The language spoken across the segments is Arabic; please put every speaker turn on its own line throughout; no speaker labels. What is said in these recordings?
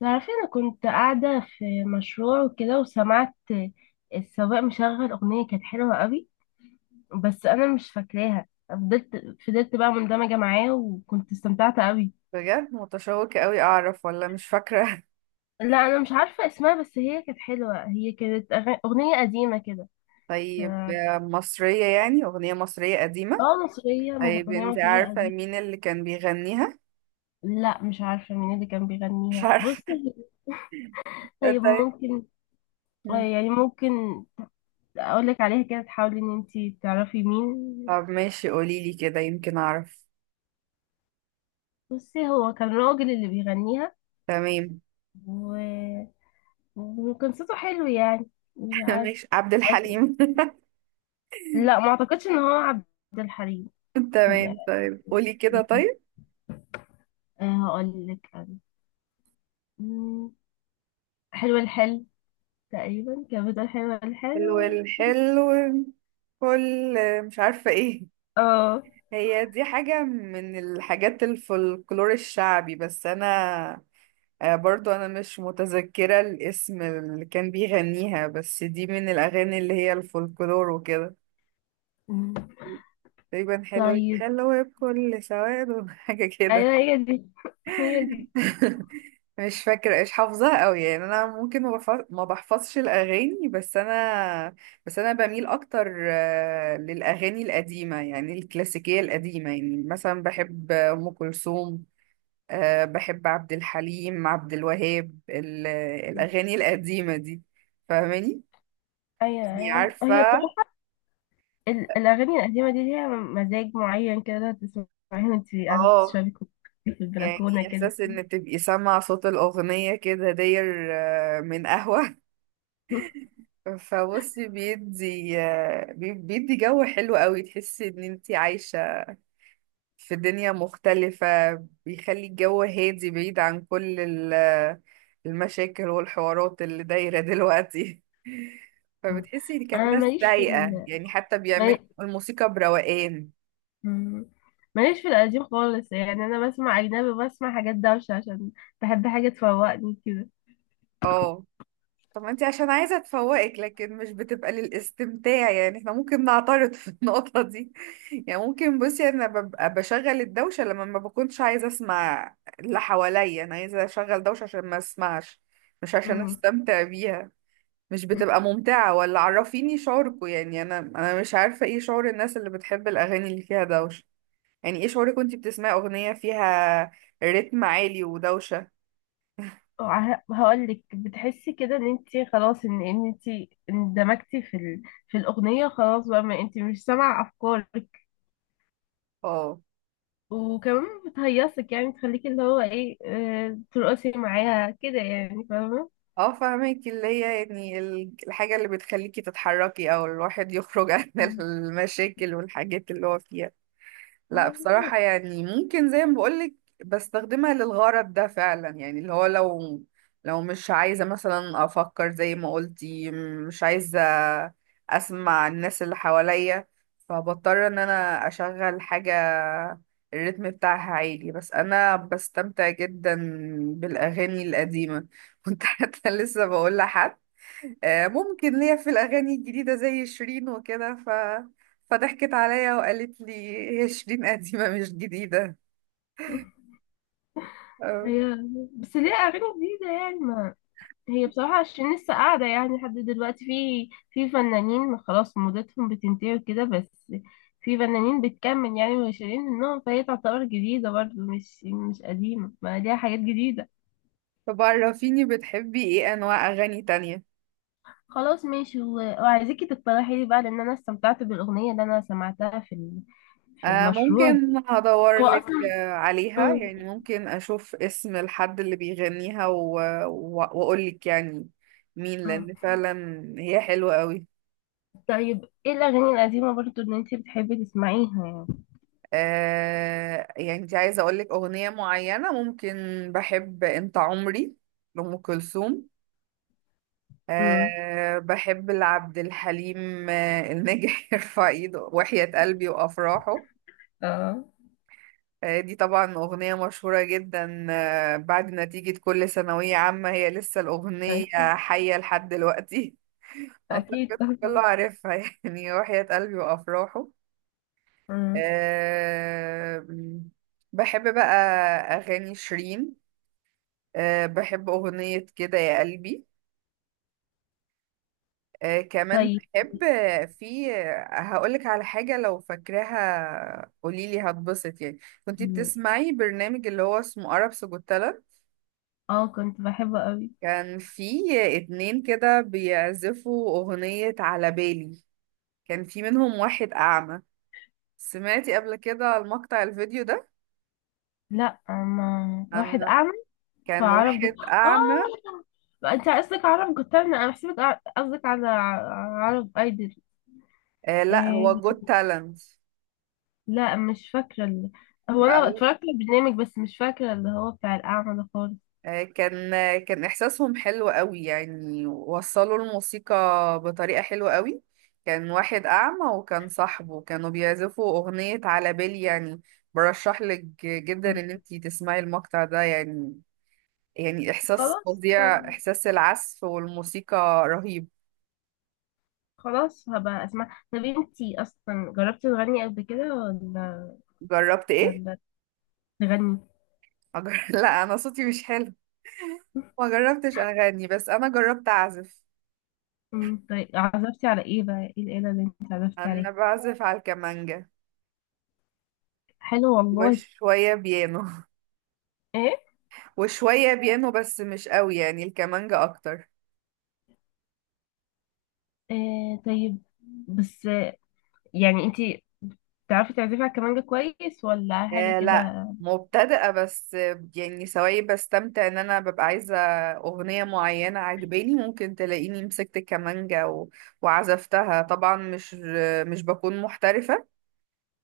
تعرفي، انا كنت قاعدة في مشروع وكده وسمعت السواق مشغل اغنية كانت حلوة قوي. بس انا مش فاكراها. فضلت بقى مندمجة معاه وكنت استمتعت قوي.
بجد متشوقة قوي أعرف ولا مش فاكرة.
لا، انا مش عارفة اسمها، بس هي كانت حلوة. هي كانت اغنية قديمة كده. ف-
طيب، مصرية، يعني أغنية مصرية قديمة.
اه، مصرية،
طيب،
اغنية
أنت
مصرية
عارفة
قديمة.
مين اللي كان بيغنيها؟
لا مش عارفة مين اللي كان
مش
بيغنيها. بصي
عارفة.
طيب،
طيب.
ممكن.
مم.
يعني ممكن اقولك عليها كده تحاولي ان انتي تعرفي مين.
طب ماشي، قوليلي كده يمكن أعرف.
بصي، هو كان راجل اللي بيغنيها
تمام.
و... وكان صوته حلو يعني. مش عارف.
ماشي، عبد الحليم.
لا، ما اعتقدش ان هو عبد الحليم. يعني،
تمام، طيب قولي كده طيب.
هقول لك انا. مم، حلو الحل تقريبا كان بتقول حلو
حلو
الحل.
الحلو. كل. مش عارفة ايه.
اه.
هي دي حاجة من الحاجات الفولكلور الشعبي، بس أنا. برضو انا مش متذكرة الاسم اللي كان بيغنيها، بس دي من الاغاني اللي هي الفولكلور وكده.
مم،
تقريبا حلو
طيب.
حلو بكل سواد، حاجة كده.
ايوه، هي دي، هي دي.
مش فاكرة ايش حافظاها قوي، يعني انا ممكن ما بحفظش الاغاني، بس انا بميل اكتر، للاغاني القديمة، يعني الكلاسيكية القديمة، يعني مثلا بحب ام كلثوم. أه بحب عبد الحليم، عبد الوهاب، الأغاني القديمة دي. فاهماني؟
ايوه
يعني
ايوه،
عارفة.
هي بصراحه الاغاني القديمه دي ليها مزاج معين كده. تسمعيها وانت قاعده
اه.
بتشربي كوب في
يعني
البلكونه كده.
إحساس إن تبقي سامعة صوت الأغنية كده داير، من قهوة. فبصي بيدي بيدي جو حلو قوي، تحسي إن انتي عايشة في دنيا مختلفة. بيخلي الجو هادي بعيد عن كل المشاكل والحوارات اللي دايرة دلوقتي. فبتحسي ان كانت
انا
ناس
ماليش في
رايقة، يعني حتى بيعملوا
ال...
الموسيقى بروقان.
مم. ماليش في القديم خالص. يعني انا بسمع اجنبي، بسمع حاجات دوشة عشان بحب حاجة تفوقني كده.
اه. طب ما انتي عشان عايزة تفوقك، لكن مش بتبقى للاستمتاع، يعني احنا ممكن نعترض في النقطة دي. يعني ممكن، بصي انا ببقى بشغل الدوشة لما ما بكونش عايزة اسمع اللي حواليا، انا عايزة اشغل دوشة عشان ما اسمعش. مش عشان
مم.
استمتع بيها. مش بتبقى ممتعة، ولا عرفيني شعوركوا، يعني انا مش عارفة ايه شعور الناس اللي بتحب الاغاني اللي فيها دوشة. يعني ايه شعورك وانتي بتسمعي اغنية فيها رتم عالي ودوشة؟
هقولك، بتحسي كده ان انت خلاص، ان انت اندمجتي في الاغنية. خلاص بقى، ما انت مش سامعة افكارك.
اه،
وكمان بتهيصك، يعني تخليكي اللي هو ايه، ترقصي معاها كده، يعني فاهمة.
اه، فاهمك، اللي هي يعني الحاجة اللي بتخليكي تتحركي او الواحد يخرج عن
مم.
المشاكل والحاجات اللي هو فيها. لا بصراحة،
مظبوط.
يعني ممكن زي ما بقولك، بستخدمها للغرض ده فعلا، يعني اللي هو لو مش عايزة مثلا أفكر زي ما قلتي، مش عايزة أسمع الناس اللي حواليا، فبضطر إن أنا أشغل حاجة الريتم بتاعها عالي. بس أنا بستمتع جدا بالأغاني القديمة. كنت حتى لسه بقول لحد ممكن ليا في الأغاني الجديدة زي شيرين وكده. فضحكت عليا وقالت لي: هي شيرين قديمة مش جديدة. آه،
هي بس ليه اغاني جديدة يعني؟ هي بصراحة عشان لسه قاعدة يعني لحد دلوقتي، في فنانين خلاص مدتهم بتنتهي وكده، بس في فنانين بتكمل يعني وناشرين منهم، فهي تعتبر جديدة برضه، مش قديمة، ما ليها حاجات جديدة.
طب عرفيني، بتحبي ايه أنواع أغاني تانية؟
خلاص ماشي، و- وعايزاكي تقترحي لي بقى، لأن أنا استمتعت بالأغنية اللي أنا سمعتها في في المشروع
ممكن
دي.
هدور
هو
لك
أصلا.
عليها،
مم.
يعني ممكن أشوف اسم الحد اللي بيغنيها و... وأقول لك يعني مين،
مم.
لأن فعلا هي حلوة قوي.
طيب، ايه الأغاني القديمة برضه اللي انتي بتحبي تسمعيها يعني؟
يعني انت عايزة أقول لك أغنية معينة، ممكن. بحب أنت عمري لأم كلثوم.
مم.
أه بحب لعبد الحليم الناجح، يرفع ايده، وحياة قلبي، وأفراحه.
اه،
أه دي طبعا أغنية مشهورة جدا، أه بعد نتيجة كل ثانوية عامة هي لسه الأغنية
اكيد.
حية لحد دلوقتي.
اكيد
أعتقد كله
طبعا.
عارفها، يعني وحياة قلبي وأفراحه.
مم.
أه، بحب بقى أغاني شيرين. أه بحب أغنية كده يا قلبي. كمان
طيب.
بحب في هقولك على حاجة، لو فاكراها قوليلي هتبسط يعني. كنتي بتسمعي برنامج اللي هو اسمه عرب سجوتالا؟
اه، كنت بحبه قوي.
كان في اتنين كده بيعزفوا أغنية على بالي. كان في منهم واحد أعمى. سمعتي قبل كده المقطع الفيديو ده؟
لا، ما واحد
عن
اعمى.
كان
فعرف
واحد
جت...
أعمى.
اه، انت قصدك عرب جوترنا. انا بحسبك قصدك على عرب ايدل.
آه لا، هو
آه...
جود تالنت.
لا، مش فاكره هو انا اتفرجت على البرنامج، بس مش فاكره اللي هو بتاع الاعمى ده خالص.
كان إحساسهم حلو قوي، يعني وصلوا الموسيقى بطريقة حلوة قوي. كان واحد أعمى وكان صاحبه، كانوا بيعزفوا أغنية على بالي يعني. برشح لك جدا
م.
إن انتي تسمعي المقطع ده يعني. يعني إحساس
خلاص.
فظيع، إحساس العزف والموسيقى رهيب.
خلاص هبقى اسمع. طب انتي اصلا جربتي تغني قبل كده ولا
جربت إيه؟
ولا تغني.
لا، أنا صوتي مش حلو. ما جربتش أغني، بس أنا جربت أعزف.
طيب، عزفتي على ايه بقى؟ ايه الآلة اللي انت عزفتي
أنا
عليها؟
بعزف على الكمانجة
حلو والله.
وشوية بيانو
ايه.
وشوية بيانو بس مش قوي، يعني الكمانجا أكتر.
طيب. بس يعني انتي تعرفي تعزفي على الكمانجة كويس ولا حاجة
آه لا
كده؟
مبتدئة، بس يعني سواء بستمتع إن أنا ببقى عايزة أغنية معينة عجباني، ممكن تلاقيني مسكت الكمانجا وعزفتها. طبعا مش بكون محترفة.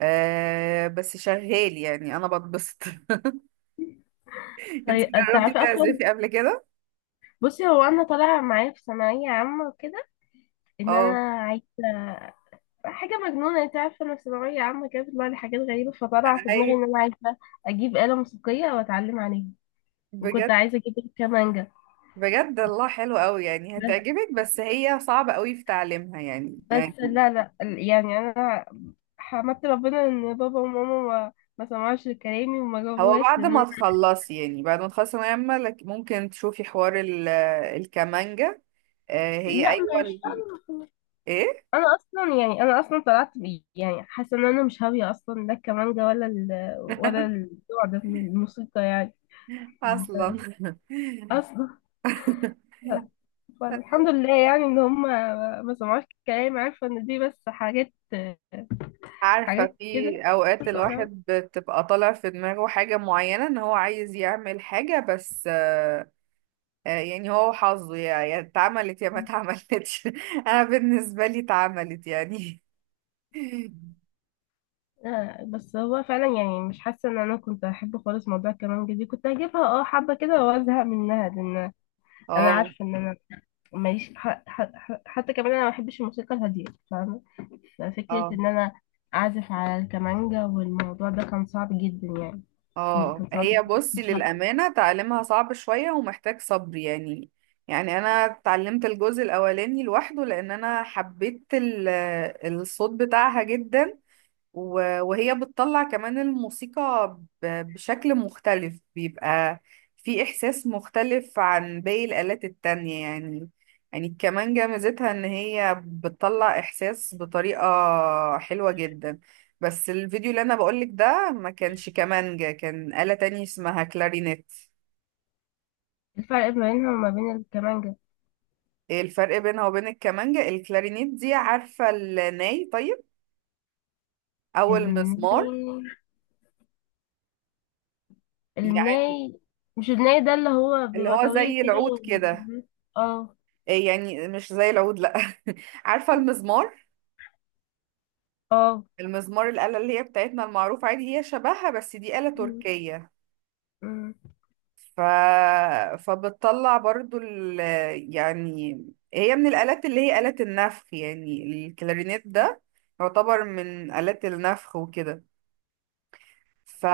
آه بس شغال، يعني أنا بتبسط. انت
طيب،
جربتي
تعرفي اصلا.
تعزفي قبل كده؟
بصي، هو انا طالعة معايا في ثانوية عامة وكده، ان
اه.
انا عايزة حاجة مجنونة. انت عارفة، انا في ثانوية عامة كده بيطلع لي حاجات غريبة. فطلع في دماغي
أي؟
ان انا عايزة اجيب آلة موسيقية واتعلم عليها. وكنت
بجد؟
عايزة اجيب الكمانجة.
بجد الله حلو قوي، يعني
بس
هتعجبك، بس هي صعبة قوي في تعليمها يعني
بس
يعني
لا لا، يعني انا حمدت ربنا ان بابا وماما ما سمعوش لكلامي وما
هو
جابوهاش
بعد
لان
ما تخلصي يعني بعد ما تخلصي ثانوية عامة، ممكن تشوفي حوار الكمانجة. هي
لا،
أيوة
مش
إيه.
انا اصلا، يعني انا اصلا طلعت بي يعني حاسه ان انا مش هاويه اصلا، لا الكمانجه ولا النوع ده من الموسيقى يعني.
أصلا.
اصلا، فالحمد لله يعني ان هم ما سمعوش كلام. عارفه ان دي بس حاجات،
عارفة،
حاجات
في
كده
أوقات
بره.
الواحد بتبقى طالع في دماغه حاجة معينة إن هو عايز يعمل حاجة، بس يعني هو حظه، يا اتعملت يا ما اتعملتش. أنا بالنسبة لي اتعملت يعني.
بس هو فعلا يعني مش حاسه ان انا كنت احب خالص موضوع الكمانجه دي. كنت هجيبها حبه كده وازهق منها، لان انا
اه.
عارفه ان انا ماليش حتى كمان انا ما بحبش الموسيقى الهاديه. فاهمه. ففكره
اه.
ان انا اعزف على الكمانجا والموضوع ده كان صعب جدا. يعني
اه،
كان صعب.
هي بصي
مش عارفة.
للأمانة تعلمها صعب شوية ومحتاج صبر يعني. يعني أنا اتعلمت الجزء الأولاني لوحده لأن أنا حبيت الصوت بتاعها جدا، و- وهي بتطلع كمان الموسيقى ب- بشكل مختلف، بيبقى في إحساس مختلف عن باقي الآلات التانية يعني. يعني الكمانجة ميزتها إن هي بتطلع إحساس بطريقة حلوة جدا. بس الفيديو اللي أنا بقولك ده ما كانش كمانجة، كان آلة تانية اسمها كلارينيت.
الفرق ما بينها وما بين الكمانجا.
إيه الفرق بينها وبين الكمانجة؟ الكلارينيت دي، عارفة الناي؟ طيب أو المزمار.
الناي
يعني
الناي مش الناي ده اللي هو
اللي
بيبقى
هو
طويل
زي
كده
العود كده.
اه
إيه يعني، مش زي العود لا، عارفة المزمار؟
اه،
المزمار الآلة اللي هي بتاعتنا المعروفة عادي، هي شبهها بس دي آلة
م-
تركية.
م-
ف... فبتطلع برضو يعني هي من الآلات اللي هي آلة النفخ، يعني الكلارينيت ده يعتبر من آلات النفخ وكده. ف...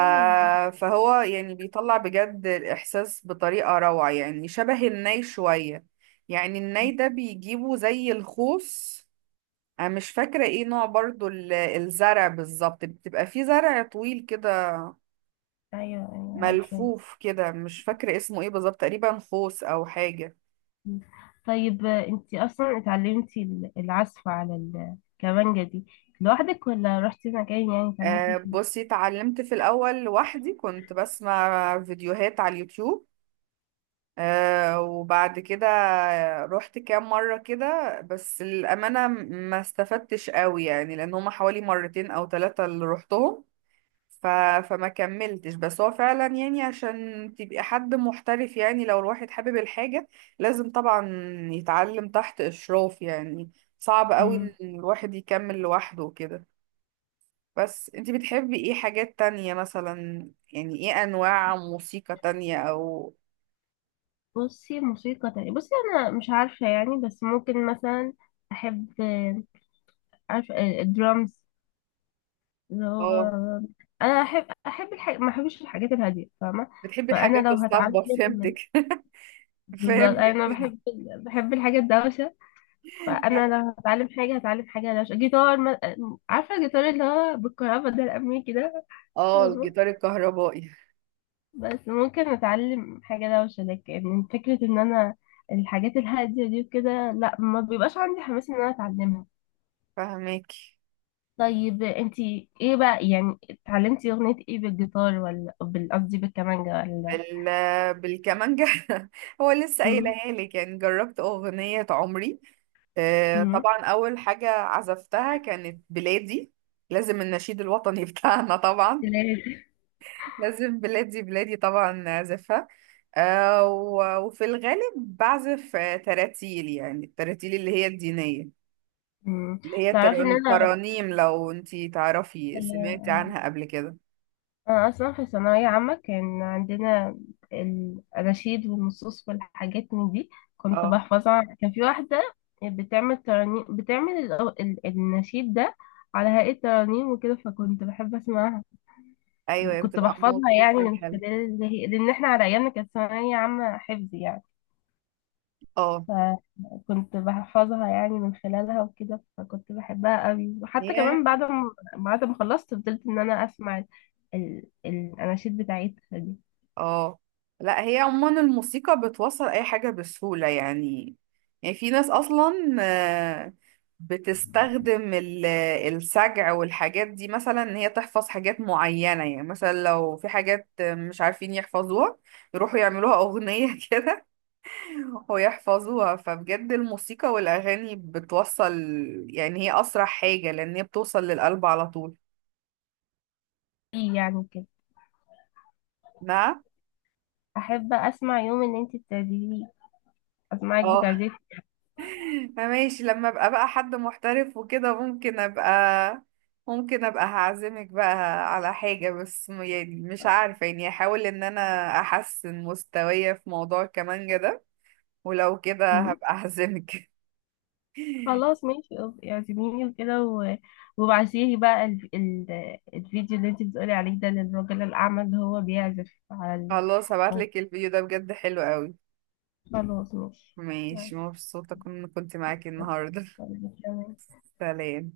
فهو يعني بيطلع بجد الإحساس بطريقة روعة، يعني شبه الناي شوية. يعني الناي ده بيجيبه زي الخوص. انا مش فاكرة ايه نوع برضو الزرع بالظبط، بتبقى فيه زرع طويل كده
ايوه ايوه، عارفه.
ملفوف كده، مش فاكرة اسمه ايه بالظبط، تقريبا خوص او حاجة.
مم. طيب، انت اصلا اتعلمتي العزف على الكمانجة دي لوحدك ولا رحتي مكان يعني اتعلمتي
أه
فيه؟
بصي، اتعلمت في الاول لوحدي، كنت بسمع فيديوهات على اليوتيوب. أه وبعد كده رحت كام مرة كده، بس الأمانة ما استفدتش قوي، يعني لأن هما حوالي مرتين أو ثلاثة اللي رحتهم، ف... فما كملتش. بس هو فعلا يعني عشان تبقى حد محترف، يعني لو الواحد حابب الحاجة لازم طبعا يتعلم تحت إشراف يعني. صعب قوي إن
مم.
الواحد يكمل لوحده وكده. بس انتي بتحبي ايه حاجات تانية مثلا؟ يعني ايه انواع موسيقى تانية، او؟
بصي، موسيقى تانية. بصي، انا مش عارفة يعني، بس ممكن مثلا احب، عارفة الدرامز، اللي هو
اه.
انا احب ما احبش الحاجات الهادية. فاهمة؟
بتحبي
فانا
الحاجات
لو هتعلم
الصاخبة، فهمتك.
بالظبط،
فهمتك.
انا بحب الحاجة الدوشة. فانا لو هتعلم حاجه، هتعلم حاجه لو جيتار ما... عارفه الجيتار اللي هو بالكهرباء ده، الامريكي ده.
اه
فاهمة؟
الجيتار الكهربائي.
بس ممكن اتعلم حاجه دوشه، لكن فكره ان انا الحاجات الهاديه دي وكده، لا، ما بيبقاش عندي حماس ان انا اتعلمها.
فهمك.
طيب، انتي ايه بقى يعني؟ اتعلمتي اغنيه ايه بالجيتار ولا قصدي بالكمانجه، ولا؟
بال... بالكمانجة. هو لسه
مم.
قايلها لي، كان جربت أغنية عمري.
مم.
طبعا أول حاجة عزفتها كانت بلادي. لازم النشيد الوطني بتاعنا طبعا.
لازم.
لازم بلادي بلادي طبعا أعزفها. و- وفي الغالب بعزف تراتيل، يعني التراتيل اللي هي الدينية،
مم.
اللي هي
تعرفي ان
ترانيم. لو انتي تعرفي سمعتي
انا
عنها قبل كده؟
أنا أصلا في ثانوية عامة كان عندنا الأناشيد والنصوص والحاجات من دي. كنت
اه،
بحفظها. كان في واحدة بتعمل ترانيم، بتعمل النشيد ده على هيئة ترانيم وكده، فكنت بحب أسمعها.
ايوه
كنت
بتبقى
بحفظها يعني
موسيقى
من
حلوة.
خلال لأن إحنا على أيامنا كانت ثانوية عامة حفظ يعني.
اه.
فكنت بحفظها يعني من خلالها وكده. فكنت بحبها قوي، وحتى
هي.
كمان بعد ما خلصت فضلت إن أنا أسمع الأناشيد بتاعتها دي.
اه لا، هي عموما الموسيقى بتوصل اي حاجة بسهولة يعني. يعني في ناس اصلا آه، بتستخدم السجع والحاجات دي، مثلا ان هي تحفظ حاجات معينة، يعني مثلا لو في حاجات مش عارفين يحفظوها يروحوا يعملوها اغنية كده ويحفظوها. فبجد الموسيقى والاغاني بتوصل، يعني هي اسرع حاجة لان هي بتوصل للقلب على طول.
ايه يعني كده.
نعم.
احب اسمع يوم ان انت بتعزفي. اسمعك
اه.
بتعزفي.
ماشي، لما ابقى بقى حد محترف وكده ممكن ابقى هعزمك بقى على حاجة، بس يعني مش عارفة، يعني احاول ان انا احسن مستوايا في موضوع الكمانجة ده، ولو كده
مم.
هبقى اعزمك.
خلاص ماشي، اعزميني وكده و... وبعتيلي بقى الفيديو اللي انت بتقولي عليه ده للراجل الاعمى اللي هو بيعزف على
خلاص،
الفون.
هبعتلك الفيديو ده، بجد حلو قوي.
خلاص ماشي.
ماشي، مبسوطة كنت معاكي النهاردة.
ماشي.
سلام.